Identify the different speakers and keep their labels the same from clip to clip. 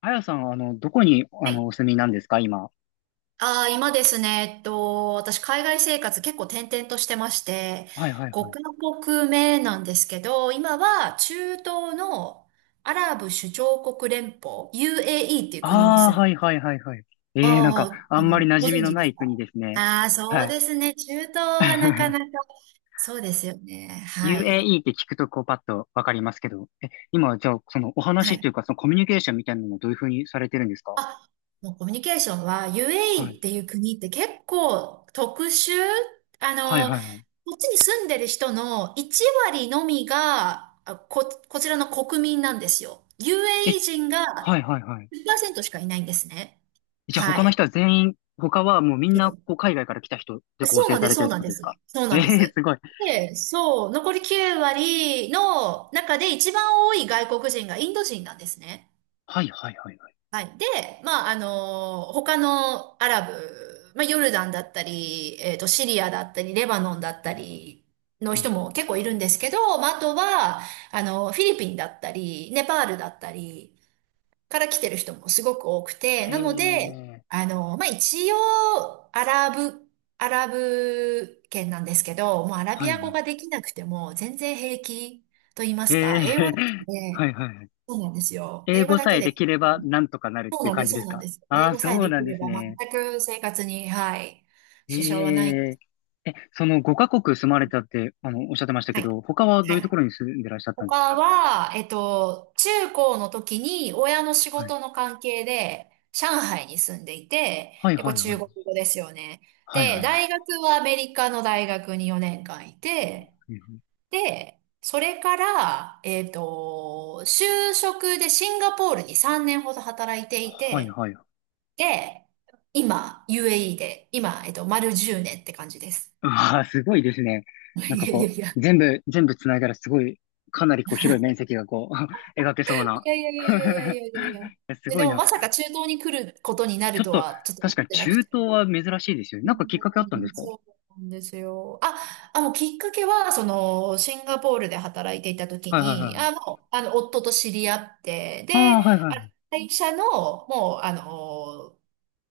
Speaker 1: あやさん、どこに、
Speaker 2: はい。
Speaker 1: お住みなんですか、今。
Speaker 2: 今ですね、私、海外生活結構転々としてまして、
Speaker 1: はいはいはい。
Speaker 2: 5カ国目なんですけど、今は中東のアラブ首長国連邦、UAE っていう国に
Speaker 1: ああ、
Speaker 2: 住ん
Speaker 1: はい
Speaker 2: で、
Speaker 1: はいはいはい。ええ、なんか、
Speaker 2: ああ、
Speaker 1: あ
Speaker 2: う
Speaker 1: んまり
Speaker 2: ん、
Speaker 1: 馴
Speaker 2: ご
Speaker 1: 染み
Speaker 2: 存
Speaker 1: の
Speaker 2: 知で
Speaker 1: な
Speaker 2: す
Speaker 1: い
Speaker 2: か？
Speaker 1: 国ですね。
Speaker 2: ああー、そう
Speaker 1: はい。
Speaker 2: ですね。中東はなかなか。そうですよね。はい。
Speaker 1: UAE って聞くと、こう、パッとわかりますけど。え、今、じゃあ、その、お
Speaker 2: は
Speaker 1: 話と
Speaker 2: い。
Speaker 1: いうか、その、コミュニケーションみたいなのをどういうふうにされてるんですか？
Speaker 2: あ、もうコミュニケーションは、
Speaker 1: は
Speaker 2: UAE っ
Speaker 1: い。
Speaker 2: ていう国って結構特殊。
Speaker 1: はいは
Speaker 2: こ
Speaker 1: いはい。
Speaker 2: っちに住んでる人の1割のみが、こちらの国民なんですよ。
Speaker 1: え、
Speaker 2: UAE 人
Speaker 1: は
Speaker 2: が
Speaker 1: いはいはい。
Speaker 2: 10%しかいないんですね。
Speaker 1: じゃあ、
Speaker 2: は
Speaker 1: 他の
Speaker 2: い。
Speaker 1: 人は全員、他はもうみんな、こう、
Speaker 2: そ
Speaker 1: 海外から来た人で
Speaker 2: う
Speaker 1: 構
Speaker 2: そう
Speaker 1: 成
Speaker 2: なん
Speaker 1: さ
Speaker 2: です、
Speaker 1: れて
Speaker 2: そ
Speaker 1: る
Speaker 2: う
Speaker 1: って
Speaker 2: なん
Speaker 1: こと
Speaker 2: で
Speaker 1: ですか？
Speaker 2: す。そう
Speaker 1: え
Speaker 2: なんで
Speaker 1: え、
Speaker 2: す。
Speaker 1: すごい。
Speaker 2: で、そう、残り9割の中で一番多い外国人がインド人なんですね。
Speaker 1: はいはいはいはい。
Speaker 2: はい。で、まあ、他のアラブ、まあ、ヨルダンだったり、シリアだったり、レバノンだったりの
Speaker 1: うん。
Speaker 2: 人も結構いるんですけど、まあ、あとは、フィリピンだったり、ネパールだったりから来てる人もすごく多くて、
Speaker 1: え
Speaker 2: なので、
Speaker 1: え、
Speaker 2: まあ、一応、アラブ圏なんですけど、もうアラ
Speaker 1: は
Speaker 2: ビ
Speaker 1: いは
Speaker 2: ア語
Speaker 1: い。
Speaker 2: ができなくても全然平気と言いま
Speaker 1: え
Speaker 2: す
Speaker 1: え
Speaker 2: か、英語だけ
Speaker 1: は
Speaker 2: で。
Speaker 1: いはいはい。
Speaker 2: そうなんですよ。
Speaker 1: 英
Speaker 2: 英語
Speaker 1: 語
Speaker 2: だ
Speaker 1: さ
Speaker 2: け
Speaker 1: えで
Speaker 2: で。
Speaker 1: きればなんとかなる
Speaker 2: そ
Speaker 1: っ
Speaker 2: う
Speaker 1: ていう
Speaker 2: なんで
Speaker 1: 感
Speaker 2: す、
Speaker 1: じで
Speaker 2: そう
Speaker 1: す
Speaker 2: なん
Speaker 1: か？
Speaker 2: です。
Speaker 1: あ
Speaker 2: 英
Speaker 1: あー、
Speaker 2: 語さえ
Speaker 1: そう
Speaker 2: で
Speaker 1: なん
Speaker 2: き
Speaker 1: で
Speaker 2: れ
Speaker 1: す
Speaker 2: ば
Speaker 1: ね。
Speaker 2: 全く生活に、はい、
Speaker 1: え
Speaker 2: 支障はない。
Speaker 1: ええ、その5カ国住まれたって、おっしゃってましたけ
Speaker 2: はい、
Speaker 1: ど、他はど
Speaker 2: は
Speaker 1: ういうと
Speaker 2: い。
Speaker 1: ころに住んでらっしゃったんです
Speaker 2: 他
Speaker 1: か？
Speaker 2: は、中高の時に親の仕
Speaker 1: はい、
Speaker 2: 事の関係で上海に住んでいて、
Speaker 1: はい
Speaker 2: で、こ
Speaker 1: は
Speaker 2: れ
Speaker 1: いは
Speaker 2: 中
Speaker 1: い。
Speaker 2: 国語ですよね。
Speaker 1: はいは
Speaker 2: で、
Speaker 1: いはい。
Speaker 2: 大学はアメリカの大学に4年間いて、
Speaker 1: はい
Speaker 2: で、それから、就職でシンガポールに3年ほど働いてい
Speaker 1: は
Speaker 2: て、
Speaker 1: い。
Speaker 2: で、今、UAE で、今、丸10年って感じです。
Speaker 1: ああ、すごいですね。なん
Speaker 2: い
Speaker 1: か
Speaker 2: やい
Speaker 1: こ
Speaker 2: やい
Speaker 1: う、
Speaker 2: や。
Speaker 1: 全部繋いだらすごい、かなりこう広い面積がこう、描けそうな。
Speaker 2: いやいやいやいやい やいやいやいや。
Speaker 1: す
Speaker 2: で、
Speaker 1: ご
Speaker 2: で
Speaker 1: い
Speaker 2: も
Speaker 1: な。
Speaker 2: まさか中東に来ることにな
Speaker 1: ち
Speaker 2: る
Speaker 1: ょっ
Speaker 2: と
Speaker 1: と、
Speaker 2: はちょっと
Speaker 1: 確
Speaker 2: 思
Speaker 1: か
Speaker 2: っ
Speaker 1: に
Speaker 2: てなく
Speaker 1: 中東
Speaker 2: て。
Speaker 1: は珍しいですよね。
Speaker 2: う
Speaker 1: なんかきっかけあったんです
Speaker 2: ん、
Speaker 1: か？は
Speaker 2: そうなんですよ。あ、もうきっかけは、その、シンガポールで働いていた時
Speaker 1: いはい
Speaker 2: に、
Speaker 1: は
Speaker 2: あ、
Speaker 1: い。
Speaker 2: もう、夫と知り合って、
Speaker 1: あ
Speaker 2: で、
Speaker 1: あ、はいはい
Speaker 2: あ
Speaker 1: はい。
Speaker 2: 会社の、もう、あの、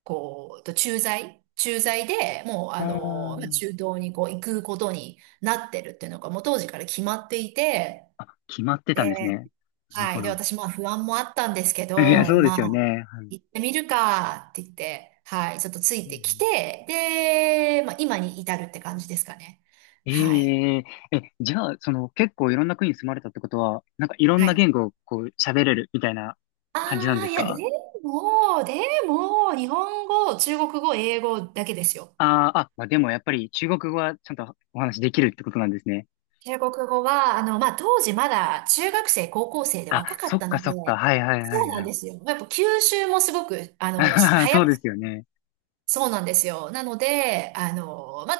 Speaker 2: こう、と駐在、駐在でもう、
Speaker 1: あ
Speaker 2: まあ中東にこう行くことになってるっていうのが、もう当時から決まっていて、
Speaker 1: あ、あ、決まってたんです
Speaker 2: で、
Speaker 1: ね。なる
Speaker 2: は
Speaker 1: ほ
Speaker 2: い。で、
Speaker 1: ど。
Speaker 2: 私、まあ不安もあったんですけ
Speaker 1: いや、
Speaker 2: ど、
Speaker 1: そうで
Speaker 2: ま
Speaker 1: すよね。
Speaker 2: あ、
Speaker 1: はい。
Speaker 2: 行ってみるかって言って、はい。ちょっとついてきて、で、まあ今に至るって感じですかね。
Speaker 1: え
Speaker 2: はい。
Speaker 1: えじゃあ、その、結構いろんな国に住まれたってことは、なんかいろん
Speaker 2: は
Speaker 1: な
Speaker 2: い。
Speaker 1: 言語をこう喋れるみたいな
Speaker 2: あ
Speaker 1: 感じなん
Speaker 2: あ、
Speaker 1: です
Speaker 2: いや、で
Speaker 1: か？
Speaker 2: も、でも、日本語、中国語、英語だけですよ。
Speaker 1: ああー、あ、まあ、でもやっぱり中国語はちゃんとお話できるってことなんですね。
Speaker 2: 中国語は、まあ、当時まだ中学生、高校生で
Speaker 1: あ、
Speaker 2: 若か
Speaker 1: そ
Speaker 2: っ
Speaker 1: っ
Speaker 2: た
Speaker 1: か
Speaker 2: の
Speaker 1: そっか。
Speaker 2: で、
Speaker 1: はいはいは
Speaker 2: そう
Speaker 1: いは
Speaker 2: なん
Speaker 1: い。
Speaker 2: ですよ。やっぱ吸収もすごく、
Speaker 1: あはは
Speaker 2: 早
Speaker 1: そ
Speaker 2: く、
Speaker 1: うですよね。
Speaker 2: そうなんですよ。なので、あの、ま、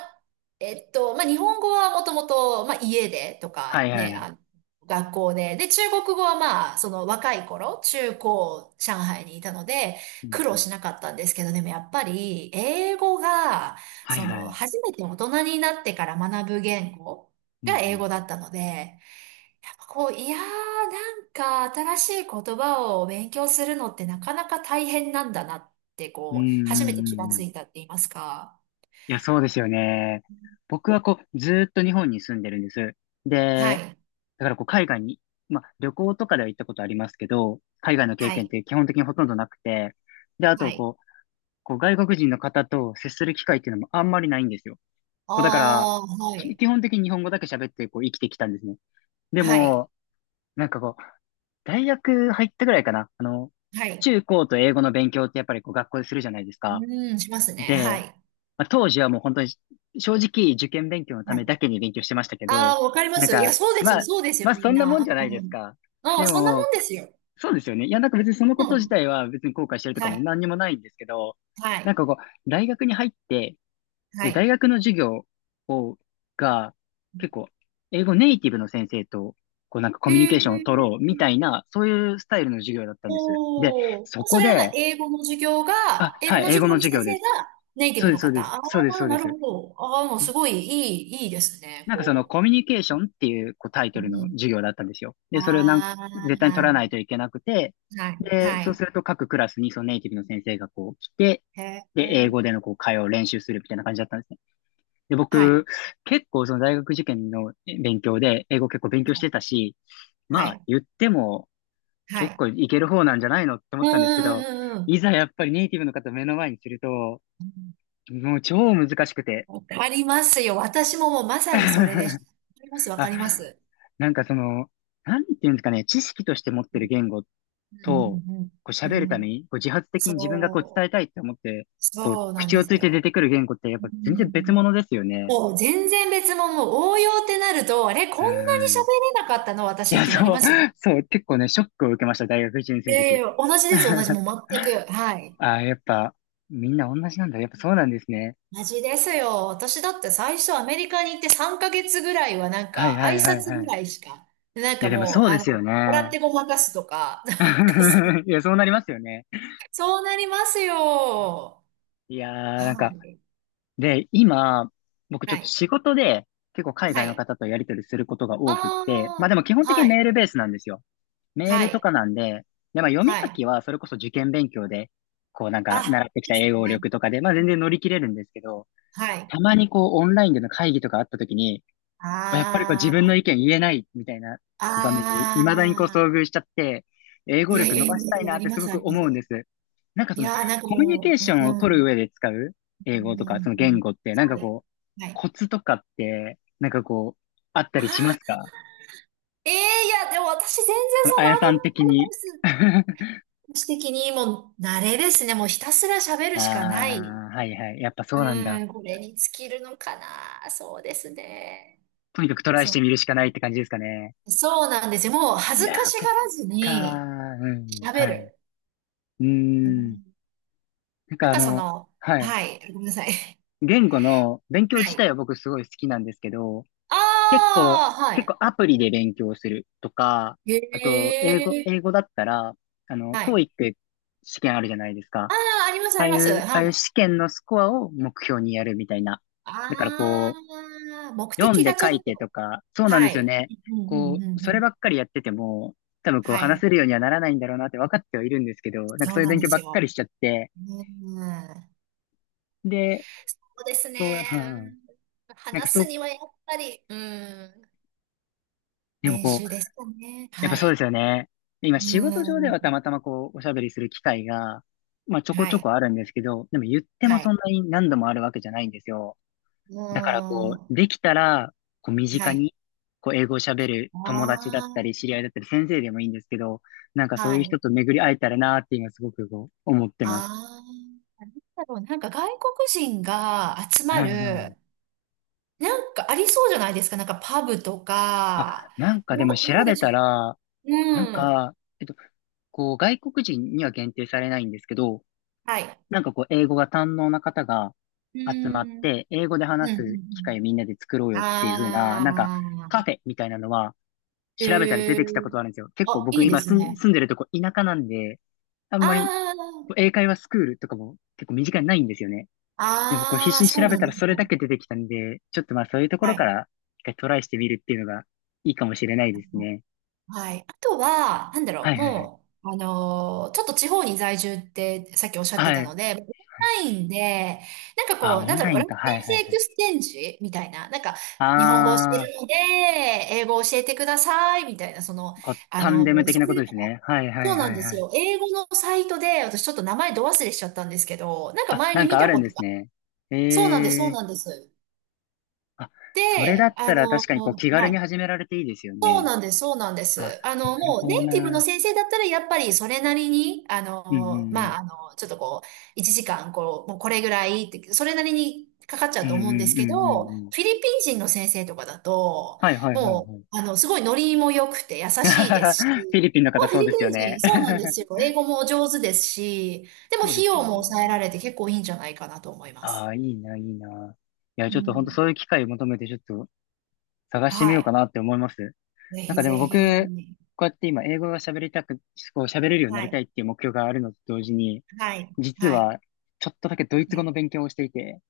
Speaker 2: えっと、ま、日本語はもともと、家でと
Speaker 1: は
Speaker 2: か
Speaker 1: いはい
Speaker 2: ね、
Speaker 1: はい。
Speaker 2: 学校で、で、中国語はまあ、その若い頃、中高、上海にいたので、
Speaker 1: うん
Speaker 2: 苦
Speaker 1: う
Speaker 2: 労
Speaker 1: ん、
Speaker 2: しなかったんですけど、でもやっぱり、英語が、
Speaker 1: はい
Speaker 2: そ
Speaker 1: は
Speaker 2: の、
Speaker 1: い。
Speaker 2: 初めて大人になってから学ぶ言語
Speaker 1: うんう
Speaker 2: が英語だっ
Speaker 1: ん
Speaker 2: たので、いやー、なんか新しい言葉を勉強するのってなかなか大変なんだなって、
Speaker 1: うん。う
Speaker 2: 初
Speaker 1: んう
Speaker 2: めて
Speaker 1: んう
Speaker 2: 気が
Speaker 1: んう
Speaker 2: つい
Speaker 1: ん。
Speaker 2: たって言いますか。
Speaker 1: いや、そうですよね。僕はこう、ずーっと日本に住んでるんです。
Speaker 2: は
Speaker 1: で、
Speaker 2: い。
Speaker 1: だからこう、海外に、まあ、旅行とかでは行ったことありますけど、海外の経
Speaker 2: は
Speaker 1: 験っ
Speaker 2: い。
Speaker 1: て基本的にほとんどなくて、で、あ
Speaker 2: は
Speaker 1: と
Speaker 2: い。
Speaker 1: こう、外国人の方と接する機会っていうのもあんまりないんですよ。こう、だから、
Speaker 2: ああ、は
Speaker 1: き
Speaker 2: い。
Speaker 1: 基本的に日本語だけ喋ってこう、生きてきたんですね。で
Speaker 2: はい。
Speaker 1: も、なんかこう、大学入ったぐらいかな。
Speaker 2: はい。
Speaker 1: 中高と英語の勉強ってやっぱりこう、学校でするじゃないです
Speaker 2: う
Speaker 1: か。
Speaker 2: ーん、しますね。
Speaker 1: で、
Speaker 2: はい。
Speaker 1: まあ、当時はもう本当に正直受験勉強のた
Speaker 2: は
Speaker 1: め
Speaker 2: い。
Speaker 1: だけに勉強してましたけど、
Speaker 2: ああ、わかりま
Speaker 1: なん
Speaker 2: す。いや、
Speaker 1: か、
Speaker 2: そうです
Speaker 1: ま
Speaker 2: よ。
Speaker 1: あ、
Speaker 2: そうですよ、
Speaker 1: まあ
Speaker 2: み
Speaker 1: そ
Speaker 2: ん
Speaker 1: んなもん
Speaker 2: な。
Speaker 1: じゃないで
Speaker 2: う
Speaker 1: す
Speaker 2: ん。
Speaker 1: か。
Speaker 2: ああ、
Speaker 1: で
Speaker 2: そんなも
Speaker 1: も、
Speaker 2: んですよ。
Speaker 1: そうですよね。いや、なんか別にその
Speaker 2: う
Speaker 1: こと自
Speaker 2: ん。
Speaker 1: 体は別に後悔してるとか
Speaker 2: は
Speaker 1: も
Speaker 2: い。
Speaker 1: 何にもないんですけど、
Speaker 2: は
Speaker 1: なん
Speaker 2: い。
Speaker 1: かこう、大学に入って、
Speaker 2: は
Speaker 1: え大
Speaker 2: い。
Speaker 1: 学の授業を、が、結構、英語ネイティブの先生と、こうなんかコ
Speaker 2: へ
Speaker 1: ミュニケーションを取ろう
Speaker 2: え。
Speaker 1: みたいな、そういうスタイルの授業だったんです。で、
Speaker 2: おー。
Speaker 1: そ
Speaker 2: そ
Speaker 1: こ
Speaker 2: れは
Speaker 1: で、あ、
Speaker 2: 英語
Speaker 1: は
Speaker 2: の
Speaker 1: い、英
Speaker 2: 授
Speaker 1: 語
Speaker 2: 業
Speaker 1: の
Speaker 2: の
Speaker 1: 授
Speaker 2: 先
Speaker 1: 業で
Speaker 2: 生
Speaker 1: す。
Speaker 2: がネイティ
Speaker 1: そう
Speaker 2: ブ
Speaker 1: で
Speaker 2: の
Speaker 1: す、そう
Speaker 2: 方？
Speaker 1: です、
Speaker 2: あ
Speaker 1: そうです、そ
Speaker 2: あ、
Speaker 1: うで
Speaker 2: なる
Speaker 1: す。
Speaker 2: ほど。ああ、もうすごいいいですね。
Speaker 1: なんかその
Speaker 2: こ
Speaker 1: コミュニケーションっていうこうタイ
Speaker 2: う。
Speaker 1: ト
Speaker 2: う
Speaker 1: ルの
Speaker 2: ん。
Speaker 1: 授業だったんですよ。で、それをなん
Speaker 2: ああ、
Speaker 1: 絶対に取らないといけなくて、
Speaker 2: はい、
Speaker 1: で、
Speaker 2: は
Speaker 1: そう
Speaker 2: い。
Speaker 1: すると各クラスにそのネイティブの先生がこう来て、
Speaker 2: へ
Speaker 1: で、英
Speaker 2: え、
Speaker 1: 語でのこう会話を練習するみたいな感じだったんですね。で、
Speaker 2: はい、
Speaker 1: 僕、結構その大学受験の勉強で、英語結構勉強してたし、
Speaker 2: は
Speaker 1: まあ
Speaker 2: い、
Speaker 1: 言っても
Speaker 2: は
Speaker 1: 結
Speaker 2: い。
Speaker 1: 構いける方なんじゃないのって思
Speaker 2: うん
Speaker 1: ったんですけど、
Speaker 2: うんうん
Speaker 1: いざやっぱりネイティブの方を目の前にすると、もう超難しくて。
Speaker 2: うん。わかりますよ。私ももうまさにそれでした。わかります、わか
Speaker 1: あ、
Speaker 2: ります。
Speaker 1: なんかその、なんていうんですかね、知識として持ってる
Speaker 2: う
Speaker 1: 言語
Speaker 2: ん
Speaker 1: と、こう
Speaker 2: うんうん。
Speaker 1: 喋る
Speaker 2: う
Speaker 1: ため
Speaker 2: ん。
Speaker 1: に、こう自発的に自分がこう伝
Speaker 2: そ
Speaker 1: え
Speaker 2: う、
Speaker 1: たいって思って、こう
Speaker 2: そうなん
Speaker 1: 口
Speaker 2: で
Speaker 1: をつ
Speaker 2: す
Speaker 1: いて出
Speaker 2: よ。
Speaker 1: てくる言語ってやっ
Speaker 2: うん
Speaker 1: ぱ
Speaker 2: う
Speaker 1: 全
Speaker 2: んう
Speaker 1: 然別物
Speaker 2: ん。
Speaker 1: ですよね。
Speaker 2: もう全然別物、もう応用ってなると、あれ、こ
Speaker 1: う
Speaker 2: んなに
Speaker 1: ん。い
Speaker 2: 喋れなかったの私っ
Speaker 1: や、
Speaker 2: てなり
Speaker 1: そう、
Speaker 2: ますよね。
Speaker 1: そう、結構ね、ショックを受けました、大学1
Speaker 2: い
Speaker 1: 年生
Speaker 2: や
Speaker 1: の
Speaker 2: い
Speaker 1: 時。
Speaker 2: や、同じです、同じ、も う全く。はい。
Speaker 1: ああ、やっぱ、みんな同じなんだ。やっぱそうなんですね。
Speaker 2: 同じですよ。私だって最初アメリカに行って3ヶ月ぐらいはなん
Speaker 1: はい
Speaker 2: か
Speaker 1: は
Speaker 2: 挨
Speaker 1: いはい
Speaker 2: 拶
Speaker 1: は
Speaker 2: ぐ
Speaker 1: い。
Speaker 2: らいしか、なん
Speaker 1: い
Speaker 2: か
Speaker 1: や、でも
Speaker 2: も
Speaker 1: そう
Speaker 2: う、
Speaker 1: ですよ
Speaker 2: 笑っ
Speaker 1: ね。
Speaker 2: てごまかすとか、なんかそう、
Speaker 1: いや、そうなりますよね。
Speaker 2: そうなりますよ。
Speaker 1: いやー、な
Speaker 2: は
Speaker 1: んか、
Speaker 2: い。
Speaker 1: で、今、僕ちょ
Speaker 2: は
Speaker 1: っと
Speaker 2: い。
Speaker 1: 仕事で結構海
Speaker 2: は
Speaker 1: 外の
Speaker 2: い。
Speaker 1: 方とやり取りすることが多くって、まあで
Speaker 2: あ
Speaker 1: も基本
Speaker 2: あ、
Speaker 1: 的に
Speaker 2: は
Speaker 1: メー
Speaker 2: い。
Speaker 1: ルベースなんですよ。メー
Speaker 2: は
Speaker 1: ルと
Speaker 2: い。
Speaker 1: かなんで、で、まあ読み
Speaker 2: は
Speaker 1: 書
Speaker 2: い。
Speaker 1: きはそれこそ受験勉強で、こうなんか
Speaker 2: あ、
Speaker 1: 習ってき
Speaker 2: いい
Speaker 1: た
Speaker 2: です
Speaker 1: 英語
Speaker 2: ね。
Speaker 1: 力とかで、まあ全然乗り切れるんですけど、
Speaker 2: はい。
Speaker 1: たまにこうオンラインでの会議とかあった時に、こうやっぱりこう自
Speaker 2: あ
Speaker 1: 分の
Speaker 2: あ。
Speaker 1: 意見言えないみたいなこう場面に未だにこう
Speaker 2: ああ、
Speaker 1: 遭遇しちゃって、英
Speaker 2: い
Speaker 1: 語
Speaker 2: や
Speaker 1: 力
Speaker 2: いや
Speaker 1: 伸
Speaker 2: い
Speaker 1: ばし
Speaker 2: や
Speaker 1: た
Speaker 2: い
Speaker 1: い
Speaker 2: や、
Speaker 1: な
Speaker 2: あ
Speaker 1: っ
Speaker 2: り
Speaker 1: て
Speaker 2: ま
Speaker 1: すご
Speaker 2: す、あ
Speaker 1: く
Speaker 2: りま
Speaker 1: 思うん
Speaker 2: す。
Speaker 1: です。なんか
Speaker 2: い
Speaker 1: その、
Speaker 2: やー、なんか
Speaker 1: コミュニケー
Speaker 2: もう、
Speaker 1: ショ
Speaker 2: う
Speaker 1: ンを
Speaker 2: ん、う
Speaker 1: 取る上
Speaker 2: ん、
Speaker 1: で使う
Speaker 2: う
Speaker 1: 英語
Speaker 2: ん。
Speaker 1: とか、
Speaker 2: う
Speaker 1: その言
Speaker 2: ん、
Speaker 1: 語って、なんか
Speaker 2: はい、
Speaker 1: こう、
Speaker 2: はい。
Speaker 1: コツとかって、なんかこう、あった
Speaker 2: あ
Speaker 1: りします
Speaker 2: あ、
Speaker 1: か？
Speaker 2: ええ、いや、でも私全然
Speaker 1: その
Speaker 2: そん
Speaker 1: あ
Speaker 2: な
Speaker 1: や
Speaker 2: アド、
Speaker 1: さん的
Speaker 2: アドバ
Speaker 1: に。あ
Speaker 2: イス的にもう、慣れですね。もうひたすら喋
Speaker 1: あ、
Speaker 2: るしかない。
Speaker 1: はいはい。やっぱそうなんだ。
Speaker 2: うん、これに尽きるのかな。そうですね。
Speaker 1: とにかくトライして
Speaker 2: そ
Speaker 1: みるしかないって感じですかね。
Speaker 2: う、そうなんですよ。もう恥
Speaker 1: い
Speaker 2: ず
Speaker 1: やー、
Speaker 2: かし
Speaker 1: そっ
Speaker 2: がらず
Speaker 1: かー。
Speaker 2: に
Speaker 1: うん。
Speaker 2: 喋
Speaker 1: はい。
Speaker 2: る。
Speaker 1: う
Speaker 2: う
Speaker 1: ーん。
Speaker 2: ん、
Speaker 1: なん
Speaker 2: な
Speaker 1: か
Speaker 2: んかその、
Speaker 1: はい。
Speaker 2: はい、ごめんなさい。
Speaker 1: 言語の勉 強
Speaker 2: は
Speaker 1: 自体
Speaker 2: い。
Speaker 1: は僕すごい好きなんですけど、
Speaker 2: あ
Speaker 1: 結構、
Speaker 2: あ、は
Speaker 1: 結
Speaker 2: い。
Speaker 1: 構アプリで勉強するとか、
Speaker 2: へ
Speaker 1: あと、英語、
Speaker 2: え。
Speaker 1: 英語だったら、
Speaker 2: はい。あ
Speaker 1: TOEIC 試験あるじゃないです
Speaker 2: あ、
Speaker 1: か。
Speaker 2: あります、
Speaker 1: あ
Speaker 2: あ
Speaker 1: あ
Speaker 2: り
Speaker 1: い
Speaker 2: ます。
Speaker 1: う、あ
Speaker 2: は
Speaker 1: あいう
Speaker 2: い。
Speaker 1: 試験のスコアを目標にやるみたいな。
Speaker 2: あ
Speaker 1: だからこ
Speaker 2: あ、目
Speaker 1: う、読ん
Speaker 2: 的
Speaker 1: で
Speaker 2: がち
Speaker 1: 書
Speaker 2: ょ
Speaker 1: い
Speaker 2: っ
Speaker 1: てと
Speaker 2: と。
Speaker 1: か、そうなんで
Speaker 2: は
Speaker 1: すよ
Speaker 2: い。
Speaker 1: ね。
Speaker 2: うんう
Speaker 1: こ
Speaker 2: ん
Speaker 1: う、
Speaker 2: うん
Speaker 1: そ
Speaker 2: う
Speaker 1: れ
Speaker 2: ん。
Speaker 1: ばっかりやってても、多分こう
Speaker 2: は
Speaker 1: 話
Speaker 2: い。
Speaker 1: せるようにはならないんだろうなって分かってはいるんですけど、なんか
Speaker 2: そ
Speaker 1: そ
Speaker 2: う
Speaker 1: ういう
Speaker 2: なん
Speaker 1: 勉
Speaker 2: で
Speaker 1: 強
Speaker 2: す
Speaker 1: ばっかり
Speaker 2: よ。
Speaker 1: しちゃって、
Speaker 2: うん。
Speaker 1: で、
Speaker 2: そうですね。
Speaker 1: こう、う
Speaker 2: う
Speaker 1: ん、
Speaker 2: ん、
Speaker 1: なんか
Speaker 2: 話
Speaker 1: そ
Speaker 2: す
Speaker 1: う、
Speaker 2: にはやっぱり、うん。
Speaker 1: でも
Speaker 2: 練
Speaker 1: こう、
Speaker 2: 習ですかね。
Speaker 1: やっぱ
Speaker 2: は
Speaker 1: そうで
Speaker 2: い。
Speaker 1: すよね。で今仕事上で
Speaker 2: う
Speaker 1: はた
Speaker 2: ん。
Speaker 1: またまこう、おしゃべりする機会が、まあちょこ
Speaker 2: は
Speaker 1: ちょ
Speaker 2: い。
Speaker 1: こあるんですけど、でも言っても
Speaker 2: は
Speaker 1: そ
Speaker 2: い。
Speaker 1: んなに何度もあるわけじゃないんですよ。
Speaker 2: う
Speaker 1: だからこ
Speaker 2: ん。
Speaker 1: う、で
Speaker 2: は
Speaker 1: きたら、こう身近
Speaker 2: い。
Speaker 1: に、こう英語を喋る友達だったり、
Speaker 2: あ
Speaker 1: 知り合いだったり、先生でもいいんですけど、なんか
Speaker 2: あ、
Speaker 1: そ
Speaker 2: は
Speaker 1: ういう
Speaker 2: い。
Speaker 1: 人と巡り会えたらなーって今すごくこう、思ってます。
Speaker 2: ああ。だろう、なんか外国人が集
Speaker 1: は
Speaker 2: ま
Speaker 1: いはい。
Speaker 2: る、なんかありそうじゃないですか。なんかパブと
Speaker 1: あ、
Speaker 2: か、
Speaker 1: なんかで
Speaker 2: ど
Speaker 1: も
Speaker 2: う、
Speaker 1: 調
Speaker 2: どうで
Speaker 1: べ
Speaker 2: し
Speaker 1: た
Speaker 2: ょ
Speaker 1: ら、
Speaker 2: う？
Speaker 1: なん
Speaker 2: うん。
Speaker 1: か、えっと、こう、外国人には限定されないんですけど、
Speaker 2: はい。
Speaker 1: なんかこう、英語が堪能な方が
Speaker 2: う
Speaker 1: 集まっ
Speaker 2: ん。うん、
Speaker 1: て、英語で
Speaker 2: うん、う
Speaker 1: 話す機会
Speaker 2: ん。
Speaker 1: をみんなで作ろうよっていう風な、なんか
Speaker 2: あ
Speaker 1: カ
Speaker 2: あ、
Speaker 1: フェみたいなのは調べたら出
Speaker 2: へえ。
Speaker 1: てきたことあるんですよ。結構
Speaker 2: あ、い
Speaker 1: 僕
Speaker 2: いで
Speaker 1: 今
Speaker 2: す
Speaker 1: 住ん
Speaker 2: ね。
Speaker 1: 住んでるとこ田舎なんで、あんまり
Speaker 2: あ
Speaker 1: こう英会話スクールとかも結構身近にないんですよね。でもこう必
Speaker 2: あ、あ
Speaker 1: 死
Speaker 2: あ、
Speaker 1: に
Speaker 2: そ
Speaker 1: 調
Speaker 2: う
Speaker 1: べ
Speaker 2: なん
Speaker 1: た
Speaker 2: で
Speaker 1: ら
Speaker 2: すね。
Speaker 1: それだけ出てきたんで、ちょっとまあそういうとこ
Speaker 2: は
Speaker 1: ろか
Speaker 2: い。
Speaker 1: ら一回トライしてみるっていうのがいいかもしれないですね。
Speaker 2: はい。あとは、なんだ
Speaker 1: は
Speaker 2: ろ
Speaker 1: い
Speaker 2: う、
Speaker 1: はいはい。
Speaker 2: もう、ちょっと地方に在住ってさっきおっしゃっ
Speaker 1: は
Speaker 2: て
Speaker 1: い。
Speaker 2: たので、オン
Speaker 1: はい。
Speaker 2: ラインで、なんか
Speaker 1: あ、
Speaker 2: こう、
Speaker 1: オ
Speaker 2: なん
Speaker 1: ン
Speaker 2: だ
Speaker 1: ラ
Speaker 2: ろう、
Speaker 1: イン
Speaker 2: ラテ
Speaker 1: か。はい
Speaker 2: ン系
Speaker 1: はい
Speaker 2: エ
Speaker 1: はい。
Speaker 2: クスチェンジみたいな、なんか、日本語を教え
Speaker 1: ああ。
Speaker 2: るので、英語を教えてください、みたいな、その、
Speaker 1: こう、タンデム的
Speaker 2: そ
Speaker 1: な
Speaker 2: う
Speaker 1: こ
Speaker 2: い
Speaker 1: と
Speaker 2: う
Speaker 1: で
Speaker 2: の
Speaker 1: す
Speaker 2: が、
Speaker 1: ね。はいはい
Speaker 2: そ
Speaker 1: はい
Speaker 2: うなんで
Speaker 1: は
Speaker 2: す
Speaker 1: い。
Speaker 2: よ。英語のサイトで、私ちょっと名前ど忘れしちゃったんですけど、なんか
Speaker 1: あ、
Speaker 2: 前
Speaker 1: な
Speaker 2: に
Speaker 1: ん
Speaker 2: 見
Speaker 1: かあ
Speaker 2: た
Speaker 1: る
Speaker 2: こ
Speaker 1: んで
Speaker 2: と
Speaker 1: す
Speaker 2: が、
Speaker 1: ね。
Speaker 2: そうなんです、そう
Speaker 1: ええ。
Speaker 2: なんです。
Speaker 1: あ、それだ
Speaker 2: で、
Speaker 1: ったら確かにこう気軽
Speaker 2: は
Speaker 1: に
Speaker 2: い、
Speaker 1: 始められていいですよ
Speaker 2: そう
Speaker 1: ね。
Speaker 2: なんです、そうなんで
Speaker 1: あ、
Speaker 2: す。
Speaker 1: なる
Speaker 2: もう
Speaker 1: ほど
Speaker 2: ネイティブの
Speaker 1: な。
Speaker 2: 先生だったら、やっぱりそれなりに、
Speaker 1: うんう
Speaker 2: まあ、
Speaker 1: ん
Speaker 2: ちょっとこう、1時間、こう、もうこれぐらいって、それなりにかかっちゃ
Speaker 1: う
Speaker 2: う
Speaker 1: ん。
Speaker 2: と思
Speaker 1: う
Speaker 2: うんです
Speaker 1: んう
Speaker 2: けど、
Speaker 1: んうんう
Speaker 2: フ
Speaker 1: んうん。
Speaker 2: ィリピン人の先生とかだと、
Speaker 1: はいはいはい
Speaker 2: も
Speaker 1: はい。
Speaker 2: う、すごいノリも良くて優
Speaker 1: フ
Speaker 2: しいです
Speaker 1: ィ
Speaker 2: し、
Speaker 1: リピンの
Speaker 2: ま
Speaker 1: 方
Speaker 2: あ、フィ
Speaker 1: そう
Speaker 2: リ
Speaker 1: です
Speaker 2: ピ
Speaker 1: よ
Speaker 2: ン
Speaker 1: ね。
Speaker 2: 人、そうなんですよ。英語も上手ですし、でも
Speaker 1: そうで
Speaker 2: 費
Speaker 1: す
Speaker 2: 用
Speaker 1: よね。
Speaker 2: も抑えられて結構いいんじゃないかなと思いま
Speaker 1: あ
Speaker 2: す。
Speaker 1: あ、いいな、いいな。いや、
Speaker 2: う
Speaker 1: ちょっと本当
Speaker 2: ん。
Speaker 1: そういう機会を求めてちょっと探してみ
Speaker 2: は
Speaker 1: ようか
Speaker 2: い。
Speaker 1: なって思います。
Speaker 2: ぜ
Speaker 1: なん
Speaker 2: ひ
Speaker 1: かで
Speaker 2: ぜ
Speaker 1: も僕、
Speaker 2: ひ。
Speaker 1: こうやって今英語が喋りたく、こう喋れるようにな
Speaker 2: は
Speaker 1: りた
Speaker 2: い。
Speaker 1: いっていう目標があるのと同時に、
Speaker 2: はい。
Speaker 1: 実
Speaker 2: はい。
Speaker 1: はちょっとだけドイツ
Speaker 2: は
Speaker 1: 語
Speaker 2: い。
Speaker 1: の勉強をしていて。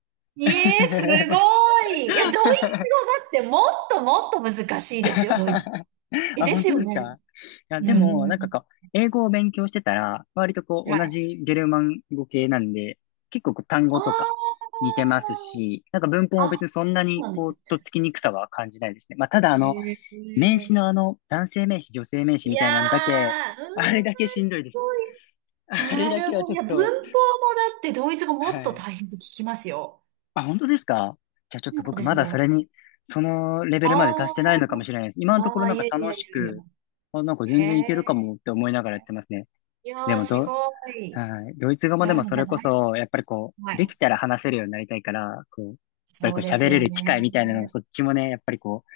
Speaker 2: ええ、すごい。いや、ドイツ語 だってもっともっと難しいですよ、ドイツ語。え、
Speaker 1: あ、
Speaker 2: で
Speaker 1: 本
Speaker 2: す
Speaker 1: 当
Speaker 2: よ
Speaker 1: です
Speaker 2: ね。
Speaker 1: か？いや、でも、
Speaker 2: うん。
Speaker 1: なんかこう、英語を勉強してたら、割とこう、
Speaker 2: は
Speaker 1: 同
Speaker 2: い。
Speaker 1: じゲルマン語系なんで、結構こう単語とか
Speaker 2: あ
Speaker 1: 似てますし、なんか文法も
Speaker 2: あ、
Speaker 1: 別
Speaker 2: あ、
Speaker 1: にそんな
Speaker 2: そ
Speaker 1: に
Speaker 2: うなんで
Speaker 1: こ
Speaker 2: す
Speaker 1: う、とっ
Speaker 2: ね。
Speaker 1: つきにくさは感じないですね。まあ、ただ
Speaker 2: え
Speaker 1: 名詞
Speaker 2: え。
Speaker 1: の男性名詞、女性名詞
Speaker 2: い
Speaker 1: み
Speaker 2: や
Speaker 1: たいなんだけ、
Speaker 2: ー、うん、す
Speaker 1: あれだけしんどいです。
Speaker 2: ごい、
Speaker 1: あれ
Speaker 2: な
Speaker 1: だ
Speaker 2: る
Speaker 1: けは
Speaker 2: ほど。
Speaker 1: ちょ
Speaker 2: い
Speaker 1: っ
Speaker 2: や、文法
Speaker 1: と、
Speaker 2: もだってドイツ語もっ
Speaker 1: は
Speaker 2: と
Speaker 1: い。
Speaker 2: 大変って聞きますよ。
Speaker 1: あ、本当ですか？じゃあちょっ
Speaker 2: そ
Speaker 1: と
Speaker 2: うなん
Speaker 1: 僕
Speaker 2: で
Speaker 1: ま
Speaker 2: す
Speaker 1: だそ
Speaker 2: よ。
Speaker 1: れに、そのレベル
Speaker 2: あ
Speaker 1: まで
Speaker 2: あ、
Speaker 1: 達してないのかもしれないです。今のとこ
Speaker 2: あ
Speaker 1: ろ
Speaker 2: あ、
Speaker 1: なん
Speaker 2: い
Speaker 1: か
Speaker 2: やい
Speaker 1: 楽
Speaker 2: やい
Speaker 1: し
Speaker 2: やい
Speaker 1: く、
Speaker 2: や。
Speaker 1: あ、なんか
Speaker 2: へ
Speaker 1: 全然いけるか
Speaker 2: え。
Speaker 1: もって思いながらやってますね。
Speaker 2: い
Speaker 1: で
Speaker 2: やー、
Speaker 1: も
Speaker 2: す
Speaker 1: ど、
Speaker 2: ごい。い
Speaker 1: はい。ドイツ語もで
Speaker 2: や、で
Speaker 1: も
Speaker 2: も
Speaker 1: そ
Speaker 2: じ
Speaker 1: れ
Speaker 2: ゃ
Speaker 1: こ
Speaker 2: ない。
Speaker 1: そ、やっぱりこ
Speaker 2: は
Speaker 1: う、で
Speaker 2: い。
Speaker 1: きたら話せるようになりたいから、こう、やっぱり
Speaker 2: そ
Speaker 1: こ
Speaker 2: う
Speaker 1: う
Speaker 2: です
Speaker 1: 喋れ
Speaker 2: よ
Speaker 1: る機会みたいなのを
Speaker 2: ね。
Speaker 1: そっちもね、やっぱりこう、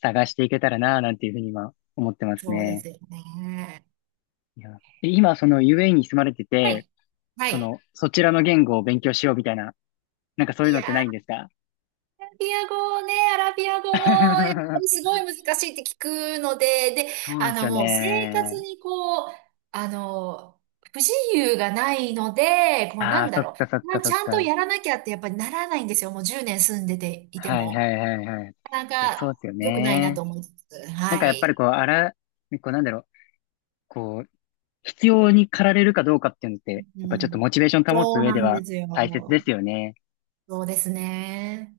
Speaker 1: 探していけたらな、なんていうふうに今思ってます
Speaker 2: そうで
Speaker 1: ね。
Speaker 2: すよね。
Speaker 1: いや、で今、その UAE に住まれて
Speaker 2: は
Speaker 1: て、
Speaker 2: い。は
Speaker 1: そ
Speaker 2: い。
Speaker 1: の、そちらの言語を勉強しようみたいな、なんかそういう
Speaker 2: い
Speaker 1: の
Speaker 2: や
Speaker 1: ってないん
Speaker 2: ー、
Speaker 1: ですか？
Speaker 2: アラビア語も、やっぱりす ごい難しいって聞くので、で、
Speaker 1: そうですよ
Speaker 2: もう生活
Speaker 1: ね。
Speaker 2: にこう、あの、不自由がないので、こう、
Speaker 1: あ
Speaker 2: な
Speaker 1: あ、
Speaker 2: んだ
Speaker 1: そっ
Speaker 2: ろ
Speaker 1: かそっ
Speaker 2: う、まあ、
Speaker 1: かそ
Speaker 2: ち
Speaker 1: っ
Speaker 2: ゃんと
Speaker 1: か。
Speaker 2: やらなきゃってやっぱりならないんですよ。もう10年住んでていて
Speaker 1: はいは
Speaker 2: も。
Speaker 1: いはいはい。い
Speaker 2: なかな
Speaker 1: や、そう
Speaker 2: か
Speaker 1: ですよ
Speaker 2: 良くないな
Speaker 1: ね。
Speaker 2: と思いつつ、
Speaker 1: なんか
Speaker 2: は
Speaker 1: やっぱり
Speaker 2: い。
Speaker 1: こう、あら、こうなんだろう、こう、必要に駆られるかどうかっていうのって、
Speaker 2: う
Speaker 1: やっぱちょっと
Speaker 2: ん。
Speaker 1: モチベーション保つ
Speaker 2: そう
Speaker 1: 上
Speaker 2: な
Speaker 1: で
Speaker 2: んで
Speaker 1: は
Speaker 2: す
Speaker 1: 大切で
Speaker 2: よ。
Speaker 1: すよね。
Speaker 2: そうですね。